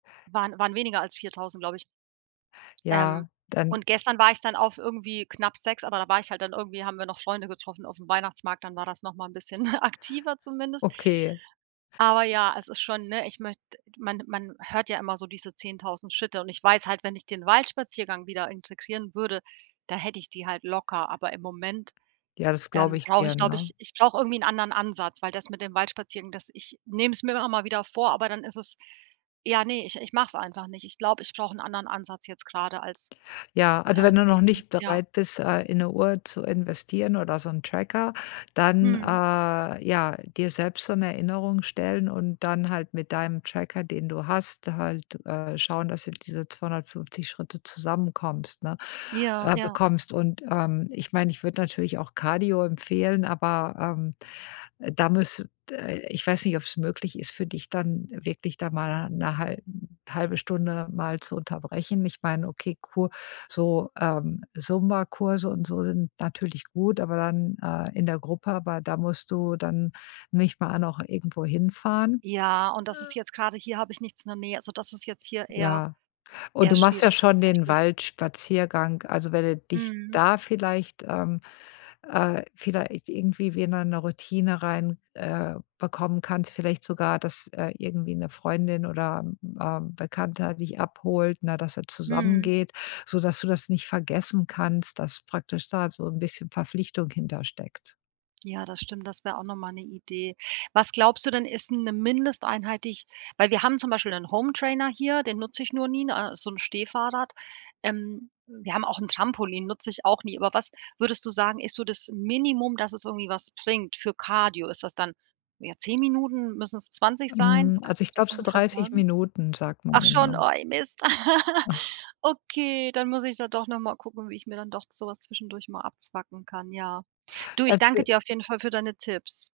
Waren waren weniger als 4.000, glaube ich. Ähm, Ja, dann und gestern war ich dann auf irgendwie, knapp 6, aber da war ich halt dann irgendwie, haben wir noch Freunde getroffen aufm Weihnachtsmarkt, dann war das noch mal bisschen aktiver zumindest. Okay. Aber ja, es ist schon, ne, ich möcht man man hört ja immer so diese 10.000 Schritte und ich weiß halt, wenn ich den Waldspaziergang wieder integrieren würde, da hätte ich die halt locker, aber im Moment, Ja, das glaube ähm, ich brauche dir, ich, glaube ne. ich ich brauche irgendwie 'n anderen Ansatz, weil das mit dem Waldspaziergang, das ich nehme es mir immer mal wieder vor, aber dann ist es ja, ne, ich ich mache es einfach nicht. Ich glaube, ich brauche 'n anderen Ansatz jetzt grade als Ja, also wenn als du noch diesen, nicht ja. bereit bist, äh, in 'ne Uhr zu investieren oder so 'n Tracker, dann, Mhm. äh, ja, dir selbst so 'ne Erinnerung stellen und dann halt mit deinem Tracker, den du hast, halt, äh, schauen, dass du diese 250 Schritte zusammenkommst, ne Ja, äh, ja. bekommst. Und, ähm, ich meine, ich würde natürlich auch Cardio empfehlen, aber, ähm, da müsst äh, ich weiß nicht, ob's möglich ist für dich dann wirklich da mal 'ne hal halbe Stunde mal zu unterbrechen. Ich meine, okay, Ku so, ähm, Zumba-Kurse und so sind natürlich gut, aber dann, äh, in der Gruppe, aber da musst du dann nicht mal noch irgendwo hinfahren. Ja, und das ist [unintelligible] jetzt grade hier habe ich nichts in der Nähe, also das ist jetzt hier eher Ja. Und eher du machst ja schwierig schon den tatsächlich. Waldspaziergang. Also, wenn du dich Mhm. da vielleicht ähm, äh, vielleicht irgendwie wieder 'ne Routine rein äh, bekommen kannst. Vielleicht sogar, dass, äh, irgendwie 'ne Freundin oder, ähm, Bekannter dich abholt, na, dass ihr zusammen Mhm. geht, sodass du das nicht vergessen kannst, dass praktisch da so 'n bisschen Verpflichtung hinter steckt. Ja, das stimmt, das wäre auch noch mal 'ne Idee. Was glaubst du denn, ist 'ne Mindesteinheit die ich weil wir haben zum Beispiel 'nen Hometrainer hier, den nutze ich nur nie, ne? So 'n Stehfahrrad. Ähm, wir haben auch 'n Trampolin. Nutze ich auch nie, aber was, würdest du sagen, ist so das Minimum, dass es irgendwie was bringt, für Cardio? Ist das dann, ja, 10 Minuten, müssen es 20 sein? Hm, also, Kannst du ich das glaube so ungefähr 30 sagen? Minuten sagt man Ach dann, schon, ne? oh, ey Mist. Okay, dann muss ich da doch noch mal gucken, wie ich mir dann doch so was zwischendurch mal abzwacken kann, ja. Du, ich danke [unintelligible] dir auf jeden Fall für deine Tipps.